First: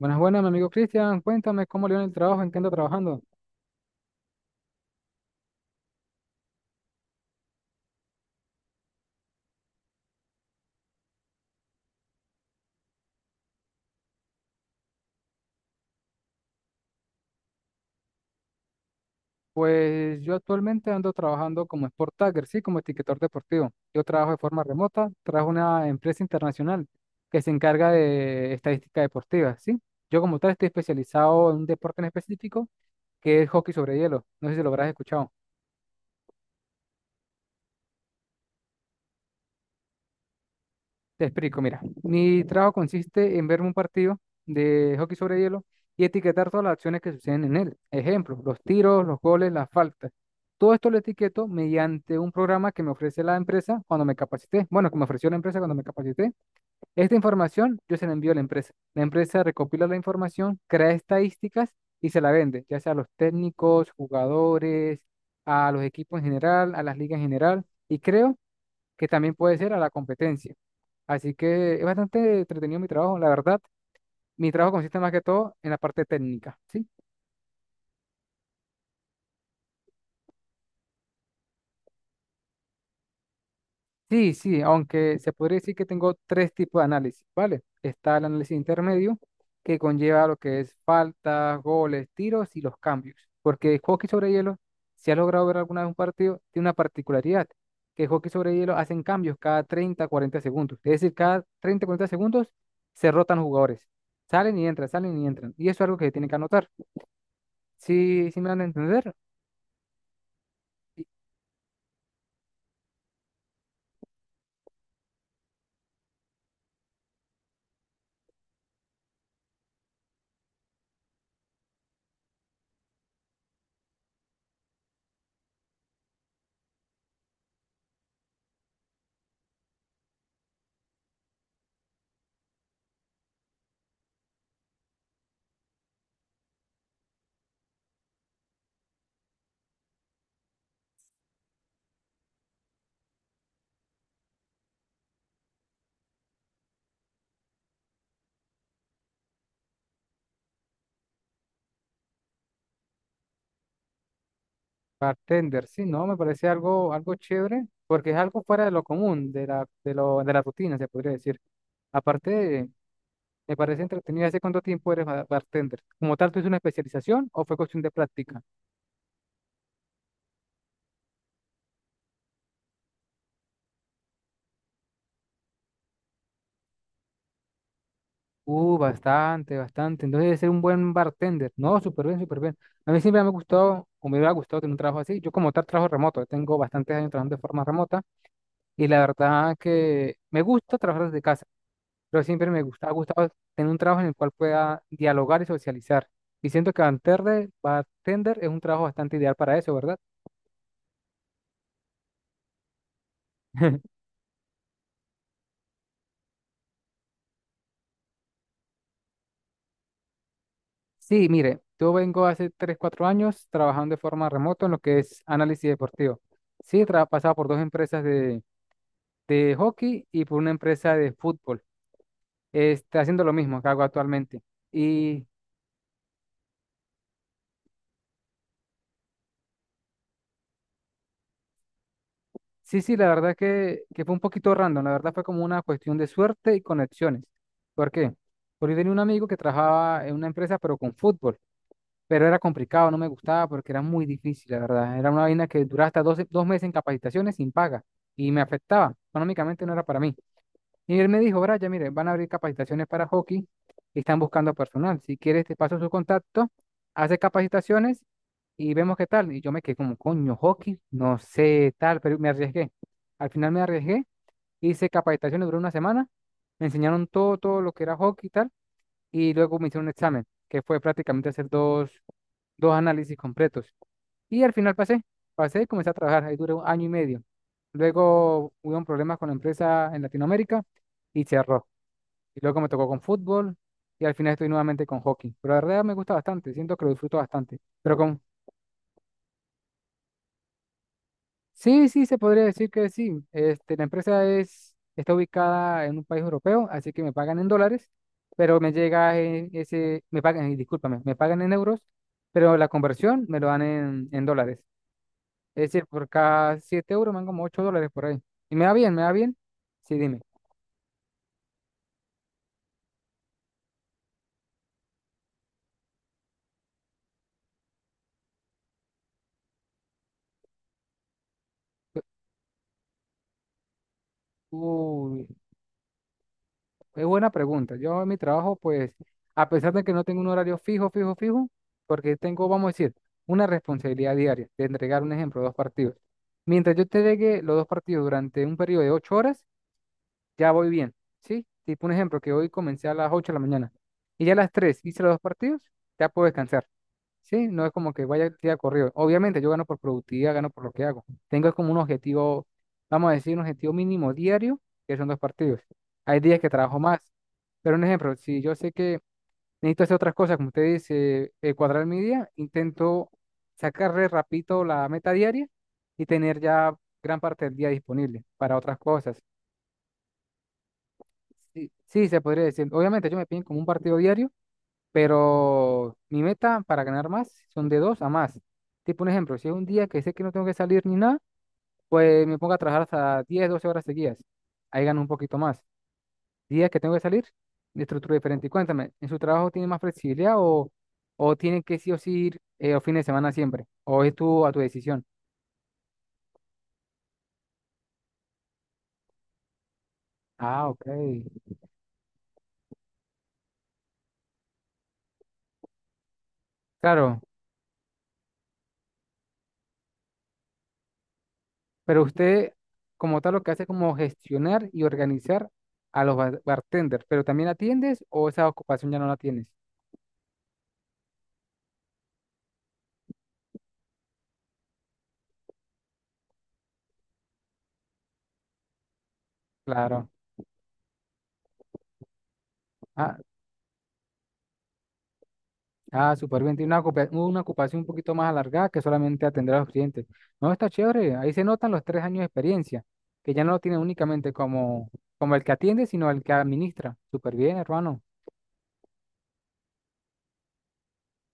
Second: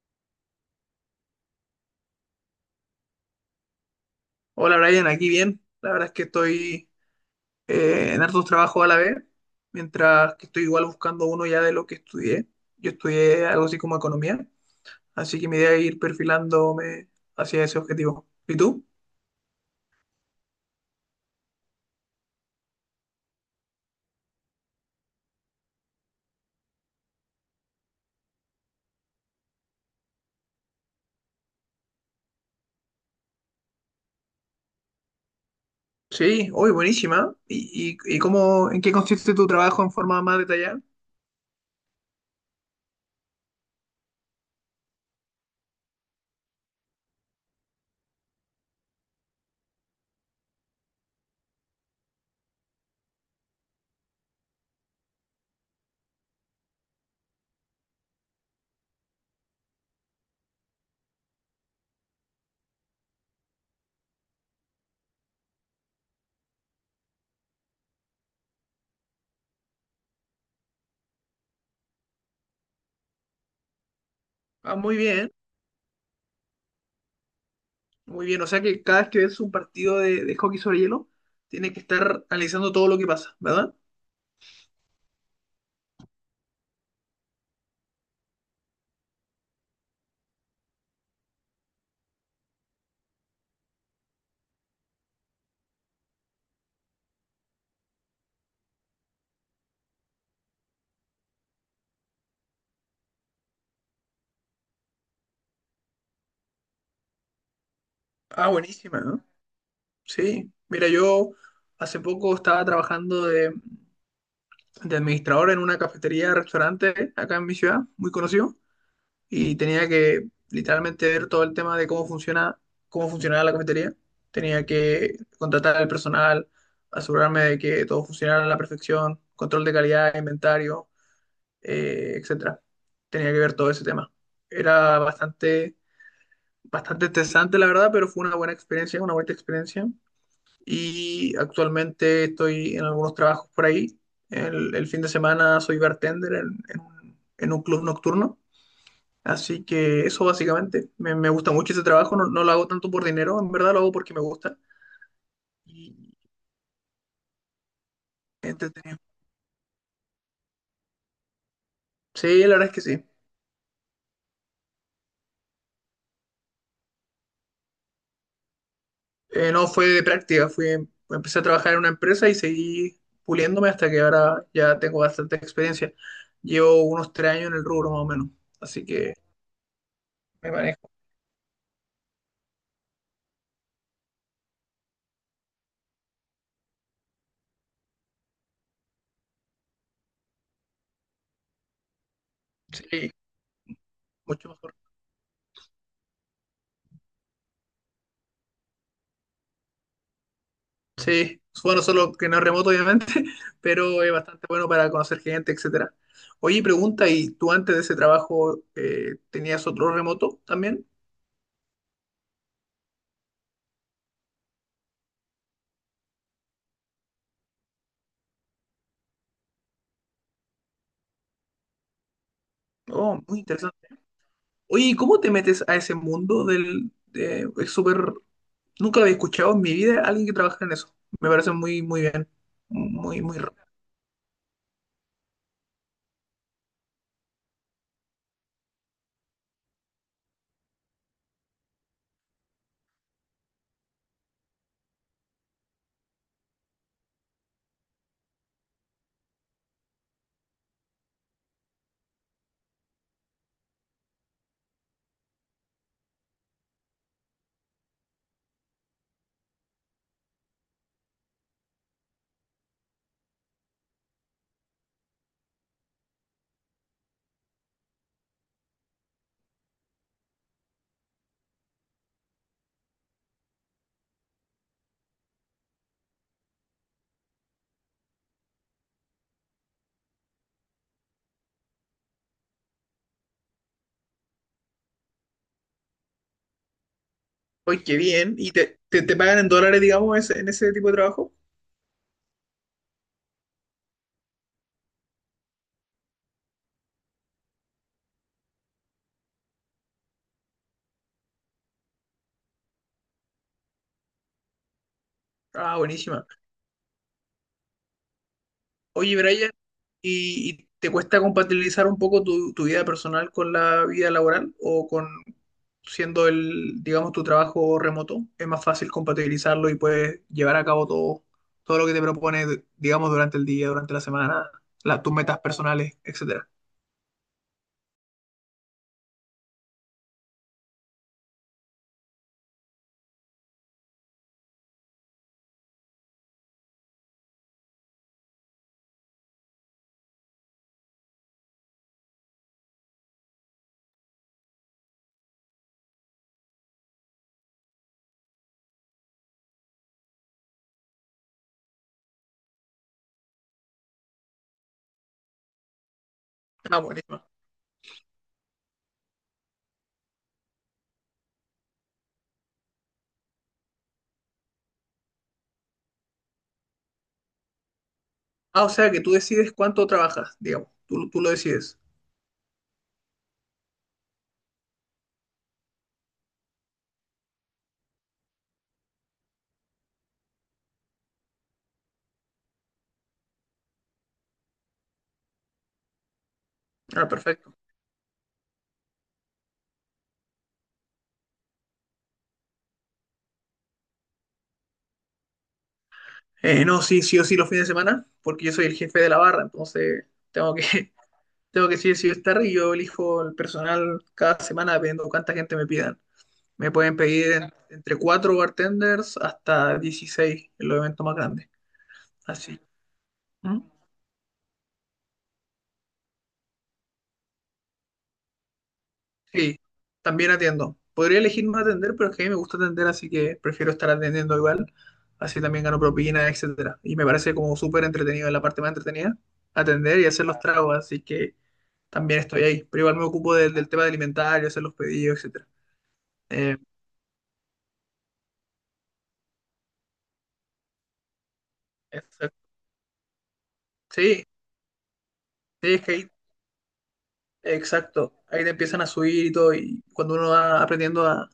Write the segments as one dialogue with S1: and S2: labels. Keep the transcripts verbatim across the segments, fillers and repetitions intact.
S1: Buenas, buenas, mi amigo Cristian. Cuéntame cómo le va en el trabajo, en qué anda trabajando.
S2: Hola Brian, aquí bien. La verdad es que estoy eh, en hartos trabajos a la vez, mientras que estoy igual buscando uno ya de lo que estudié. Yo estudié algo así como economía, así que mi idea es ir perfilándome hacia ese objetivo. ¿Y tú?
S1: Pues yo actualmente ando trabajando como Sport Tagger, sí, como etiquetador deportivo. Yo trabajo de forma remota, trabajo en una empresa internacional que se encarga de estadística deportiva, sí. Yo como tal estoy especializado en un deporte en específico que es hockey sobre hielo. No sé si lo habrás escuchado.
S2: Sí, hoy buenísima. ¿Y, y, y cómo, en qué consiste tu trabajo en forma más detallada?
S1: Te explico, mira, mi trabajo consiste en verme un partido de hockey sobre hielo y etiquetar todas las acciones que suceden en él. Ejemplo, los tiros, los goles, las faltas. Todo esto lo etiqueto mediante un programa que me ofrece la empresa cuando me capacité. Bueno, que me ofreció la empresa cuando me capacité. Esta información yo se la envío a la empresa. La empresa recopila la información, crea estadísticas y se la vende, ya sea a los técnicos, jugadores, a los equipos en general, a las ligas en general y creo que también puede ser a la competencia. Así que es bastante entretenido mi trabajo, la verdad. Mi trabajo
S2: Ah, muy
S1: consiste más que
S2: bien,
S1: todo en la parte técnica, ¿sí?
S2: muy bien. O sea que cada vez que ves un partido de, de hockey sobre hielo, tienes que estar analizando todo lo que pasa, ¿verdad?
S1: Sí, sí, aunque se podría decir que tengo tres tipos de análisis, ¿vale? Está el análisis intermedio, que conlleva lo que es faltas, goles, tiros y los cambios. Porque el hockey sobre hielo, si has logrado ver alguna vez un partido, tiene una particularidad, que el hockey sobre hielo hacen cambios cada treinta cuarenta segundos. Es decir, cada treinta cuarenta segundos se rotan los jugadores. Salen y entran, salen y entran. Y eso es algo que tienen que anotar. Sí, sí me
S2: Ah,
S1: van a
S2: buenísima,
S1: entender.
S2: ¿no? Sí, mira, yo hace poco estaba trabajando de, de administrador en una cafetería, restaurante acá en mi ciudad, muy conocido, y tenía que literalmente ver todo el tema de cómo funciona, cómo funcionaba la cafetería. Tenía que contratar al personal, asegurarme de que todo funcionara a la perfección, control de calidad, inventario, eh, etcétera. Tenía que ver todo ese tema. Era bastante, bastante estresante, la verdad, pero fue una buena experiencia, una buena experiencia. Y actualmente estoy en algunos trabajos por ahí. El, el fin de semana soy bartender en, en un en un club nocturno. Así que eso básicamente, me, me gusta mucho ese trabajo, no, no lo hago tanto por dinero, en verdad lo hago porque me gusta.
S1: Bartender, sí,
S2: Y
S1: no, me parece algo, algo chévere, porque es algo fuera de lo
S2: entretenido.
S1: común, de la, de lo, de la rutina, se podría decir.
S2: Sí, la
S1: Aparte,
S2: verdad es que sí.
S1: me parece entretenido. ¿Hace cuánto tiempo eres ba- bartender? ¿Como tal, tuviste una especialización o fue cuestión de práctica?
S2: Eh, no fue de práctica, fui, empecé a trabajar en una empresa y seguí puliéndome hasta que ahora ya tengo bastante experiencia. Llevo unos tres años en el rubro más o menos,
S1: Uh,
S2: así que
S1: bastante, bastante. Entonces, debe ser
S2: me
S1: un
S2: manejo.
S1: buen bartender. No, súper bien, súper bien. A mí siempre me ha gustado, o me hubiera gustado tener un trabajo así. Yo, como tal, trabajo remoto. Tengo bastantes años trabajando de forma remota y la verdad que me gusta trabajar desde casa. Pero siempre me gusta, ha
S2: Sí,
S1: gustado tener un trabajo en el cual
S2: mucho mejor.
S1: pueda dialogar y socializar. Y siento que bartender, bartender es un trabajo bastante ideal para eso, ¿verdad?
S2: Sí, bueno, solo que no es remoto, obviamente, pero es bastante bueno para conocer gente, etcétera. Oye, pregunta, ¿y tú antes de ese trabajo eh, tenías otro remoto también?
S1: Sí, mire, yo vengo hace tres cuatro años trabajando de forma remota en lo que es análisis deportivo. Sí, he tra- pasado por dos empresas de, de hockey y por una empresa de fútbol. Este,
S2: Oh,
S1: haciendo lo
S2: muy
S1: mismo que
S2: interesante.
S1: hago actualmente.
S2: Oye, ¿y cómo
S1: Y
S2: te metes a ese mundo del... de- es súper... Nunca lo había escuchado en mi vida a alguien que trabaja en eso. Me parece muy, muy bien.
S1: Sí, sí, la
S2: Muy,
S1: verdad
S2: muy... ra-
S1: que, que fue un poquito random, la verdad fue como una cuestión de suerte y conexiones. ¿Por qué? Porque yo tenía un amigo que trabajaba en una empresa, pero con fútbol, pero era complicado, no me gustaba porque era muy difícil, la verdad. Era una vaina que duraba hasta doce dos meses en capacitaciones sin paga y me afectaba, económicamente no era para mí. Y él me dijo, Brian, mire, van a abrir capacitaciones para hockey y están buscando personal. Si quieres, te paso su contacto, hace capacitaciones y vemos qué tal. Y yo me quedé como, coño, hockey, no sé tal, pero me arriesgué. Al final me arriesgué, hice capacitaciones, duró una semana, me enseñaron todo, todo lo que era hockey y tal y luego me hicieron un examen, que fue prácticamente hacer dos, dos análisis completos. Y al final pasé, pasé y comencé a trabajar, ahí duré un año y medio. Luego hubo un problema con la empresa en Latinoamérica y cerró. Y luego me tocó con fútbol y al final estoy nuevamente con hockey. Pero la verdad me gusta bastante, siento que lo disfruto bastante.
S2: Oye, qué
S1: Pero con
S2: bien. ¿Y te, te, te pagan en dólares, digamos, ese- en ese tipo de trabajo?
S1: Sí, sí, se podría decir que sí. Este, la empresa es, está ubicada en un país europeo, así que me pagan en dólares, pero me llega en ese, me pagan, eh, discúlpame, me pagan en euros, pero la conversión me lo dan en, en dólares. Es
S2: Ah,
S1: decir, por
S2: buenísima.
S1: cada siete euros me dan como ocho dólares por ahí. Y me va bien, me va
S2: Oye,
S1: bien.
S2: Brian,
S1: Sí, dime.
S2: ¿y, y te cuesta compatibilizar un poco tu, tu vida personal con la vida laboral o con siendo el, digamos, tu trabajo remoto? ¿Es más fácil compatibilizarlo y puedes llevar a cabo todo, todo lo que te propone, digamos, durante el día, durante la semana, la- tus
S1: Uy,
S2: metas personales, etcétera?
S1: es buena pregunta. Yo en mi trabajo, pues, a pesar de que no tengo un horario fijo, fijo, fijo, porque tengo, vamos a decir, una responsabilidad diaria de entregar un ejemplo, dos partidos. Mientras yo entregue los dos partidos durante un periodo de ocho horas, ya voy bien, ¿sí? Tipo un ejemplo, que hoy comencé a las ocho de la mañana y ya a las tres hice los dos partidos, ya puedo descansar. Sí, no es como que vaya día corrido. Obviamente yo gano por productividad, gano por lo que hago. Tengo como un objetivo, vamos a decir, un objetivo mínimo diario, que son dos partidos. Hay días que
S2: Ah,
S1: trabajo más.
S2: buenísimo.
S1: Pero un ejemplo, si yo sé que necesito hacer otras cosas, como usted dice, eh, cuadrar mi día, intento sacarle rapidito la meta diaria y tener ya gran parte del día disponible para
S2: Ah, o
S1: otras
S2: sea que tú
S1: cosas.
S2: decides cuánto trabajas, digamos, tú, tú lo
S1: Sí,
S2: decides.
S1: sí, se podría decir. Obviamente yo me piden como un partido diario pero mi meta para ganar más son de dos a más. Tipo un ejemplo, si es un día que sé que no tengo que salir ni nada, pues me pongo a trabajar hasta diez doce horas seguidas. Ahí gano un poquito más. Días que tengo que
S2: Ah,
S1: salir,
S2: perfecto.
S1: de estructura diferente. Y cuéntame, ¿en su trabajo tiene más flexibilidad o, o tienen que sí o sí ir eh, los fines de semana siempre? ¿O es tú a tu decisión?
S2: Eh, no, sí, sí o sí los fines de semana, porque yo soy el jefe de la barra, entonces tengo
S1: Ah, ok.
S2: que, tengo que decir si voy a estar y yo elijo el personal cada semana dependiendo de cuánta gente me pidan. Me pueden
S1: Claro,
S2: pedir en- entre cuatro bartenders hasta dieciséis en los eventos más grandes.
S1: pero usted
S2: Así.
S1: como tal lo que
S2: ¿Mm?
S1: hace es como gestionar y organizar a los bar- bartenders, pero también atiendes o esa ocupación ya no la tienes.
S2: Sí, también atiendo. Podría elegir no atender, pero es que a mí me gusta atender, así que prefiero estar atendiendo igual. Así también gano propina, etcétera. Y me parece como súper entretenido, la parte más entretenida, atender y
S1: Claro.
S2: hacer los tragos, así que también estoy ahí. Pero igual me
S1: Ah,
S2: ocupo del, del tema de alimentario, hacer los pedidos, etcétera.
S1: ah, súper bien.
S2: Eh,
S1: Tiene una, ocupa- una ocupación un poquito más alargada que solamente atender a los clientes. No, está chévere. Ahí se notan los tres años de
S2: exacto.
S1: experiencia, que ya no lo tiene
S2: Sí,
S1: únicamente como, como el que
S2: sí, es
S1: atiende,
S2: que ahí
S1: sino el que administra. Súper bien, hermano.
S2: exacto, ahí te empiezan a subir y todo, y cuando uno va aprendiendo a,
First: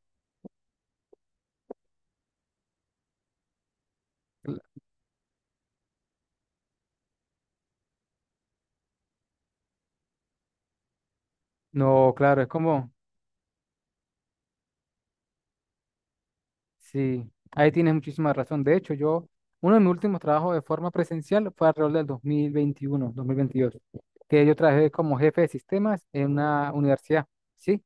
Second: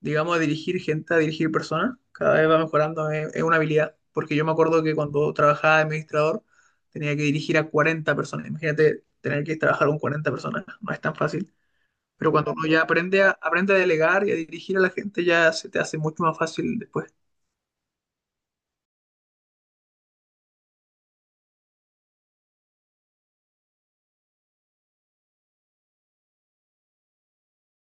S2: digamos, a dirigir gente, a dirigir personas, cada vez va mejorando, es, es una habilidad, porque yo me
S1: Cl-
S2: acuerdo que cuando trabajaba de administrador tenía que dirigir a cuarenta personas, imagínate tener que trabajar con cuarenta personas, no es tan fácil,
S1: No,
S2: pero
S1: claro, es
S2: cuando uno ya
S1: como,
S2: aprende a, aprende a delegar y a dirigir a la gente, ya se te hace mucho más fácil después.
S1: sí, ahí tienes muchísima razón. De hecho, yo, uno de mis últimos trabajos de forma presencial fue alrededor del dos dos mil veintiuno, dos mil veintidós, que yo trabajé como jefe de sistemas en una universidad, ¿sí?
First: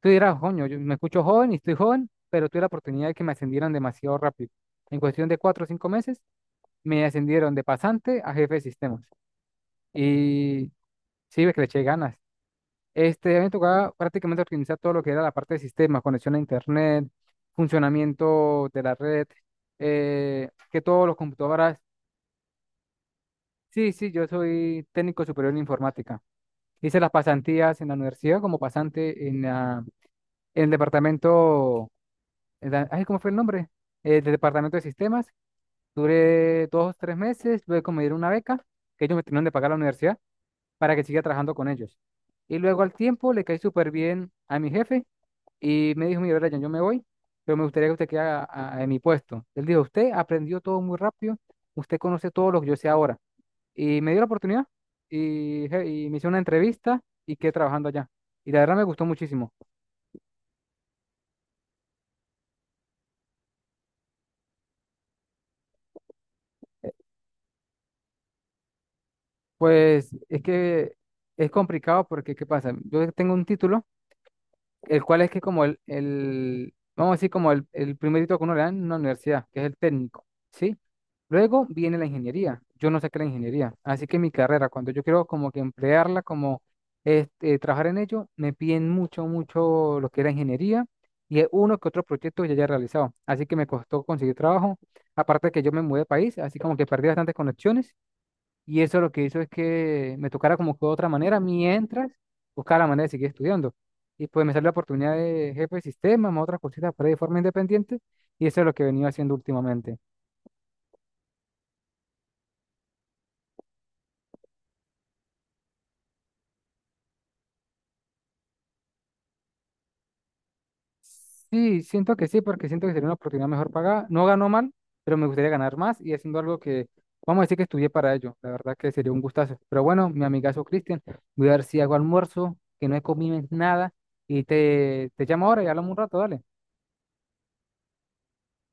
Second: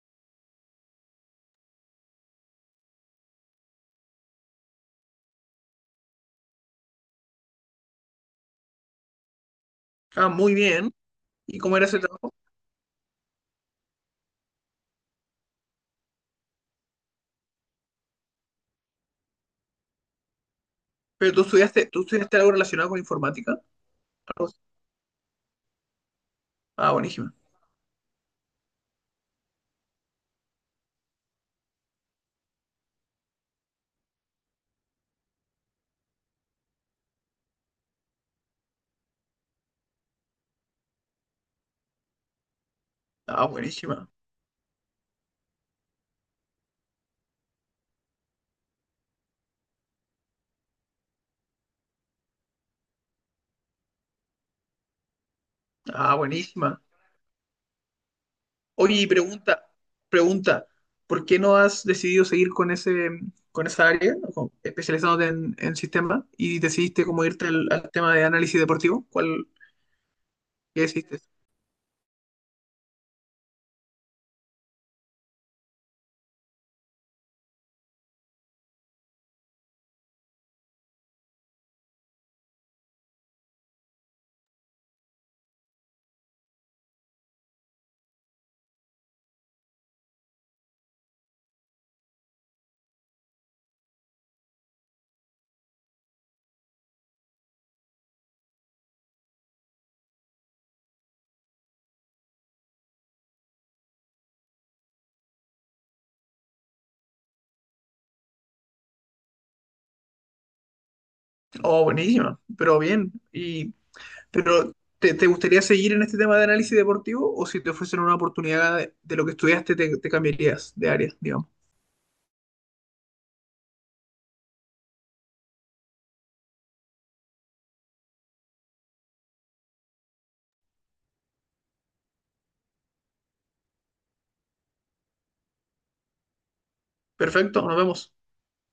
S1: Tú dirás, coño, yo me escucho joven y estoy joven, pero tuve la oportunidad de que me ascendieran demasiado rápido. En cuestión de cuatro o cinco meses, me ascendieron de pasante a jefe de sistemas.
S2: Ah, muy
S1: Y
S2: bien,
S1: sí, ves
S2: ¿y
S1: que le
S2: cómo
S1: eché
S2: era ese
S1: ganas.
S2: trabajo?
S1: Este, a mí me tocaba prácticamente organizar todo lo que era la parte de sistemas, conexión a internet, funcionamiento de la red, eh, que todos los
S2: Pero tú
S1: computadoras.
S2: estudiaste, tú estudiaste algo relacionado con informática,
S1: Sí, sí, yo
S2: algo así.
S1: soy técnico superior en informática.
S2: Ah,
S1: Hice las
S2: buenísima,
S1: pasantías en la universidad como pasante en, la- en el departamento eh, da- ay, ¿cómo fue el nombre? Eh, del Departamento de Sistemas. Duré dos tres meses, luego me dieron una beca que ellos me tenían de pagar a la universidad para que siga trabajando con ellos. Y luego al tiempo le
S2: ah,
S1: caí súper
S2: buenísima,
S1: bien a mi jefe y me dijo, mira, Brian, yo me voy, pero me gustaría que usted quede a- a- en mi puesto. Él dijo, usted aprendió todo muy rápido, usted conoce todo lo que yo sé ahora. Y me dio la oportunidad y, je- y
S2: ah,
S1: me hizo una
S2: buenísima.
S1: entrevista y quedé trabajando allá. Y la verdad me
S2: Oye,
S1: gustó
S2: y
S1: muchísimo.
S2: pregunta, pregunta, ¿por qué no has decidido seguir con ese, con esa área, con- especializándote en, en sistemas, y decidiste como irte al, al tema de análisis deportivo? ¿Cuál,
S1: Pues es
S2: qué
S1: que
S2: decidiste?
S1: es complicado porque, ¿qué pasa? Yo tengo un título, el cual es que como el, el vamos a decir, como el, el primer título que uno le dan en una universidad, que es el técnico, ¿sí? Luego viene la ingeniería. Yo no saqué la ingeniería, así que mi carrera, cuando yo quiero como que emplearla, como este, trabajar en ello, me piden mucho, mucho lo que era ingeniería y es uno que otro proyecto que ya haya realizado. Así que me costó conseguir trabajo. Aparte de que yo me mudé de país, así como que perdí bastantes conexiones y eso lo que hizo es que me tocara como que de otra manera, mientras buscaba la manera de seguir estudiando. Y pues me salió la oportunidad de jefe de sistema, más otras cositas por ahí de forma independiente, y eso es lo que he venido haciendo últimamente.
S2: Oh, buenísima, pero bien. Y, pero, ¿te, te gustaría seguir en este tema de análisis deportivo o si te ofrecen una oportunidad de, de lo que estudiaste, te, te cambiarías de área, digamos?
S1: Sí, siento que sí, porque siento que sería una oportunidad mejor pagada. No ganó mal, pero me gustaría ganar más y haciendo algo que, vamos a decir que estudié para ello. La verdad que sería un gustazo. Pero bueno, mi amigazo Cristian, voy a ver si hago almuerzo, que no he comido nada, y te, te llamo ahora y hablamos un rato, dale.
S2: Perfecto, nos vemos.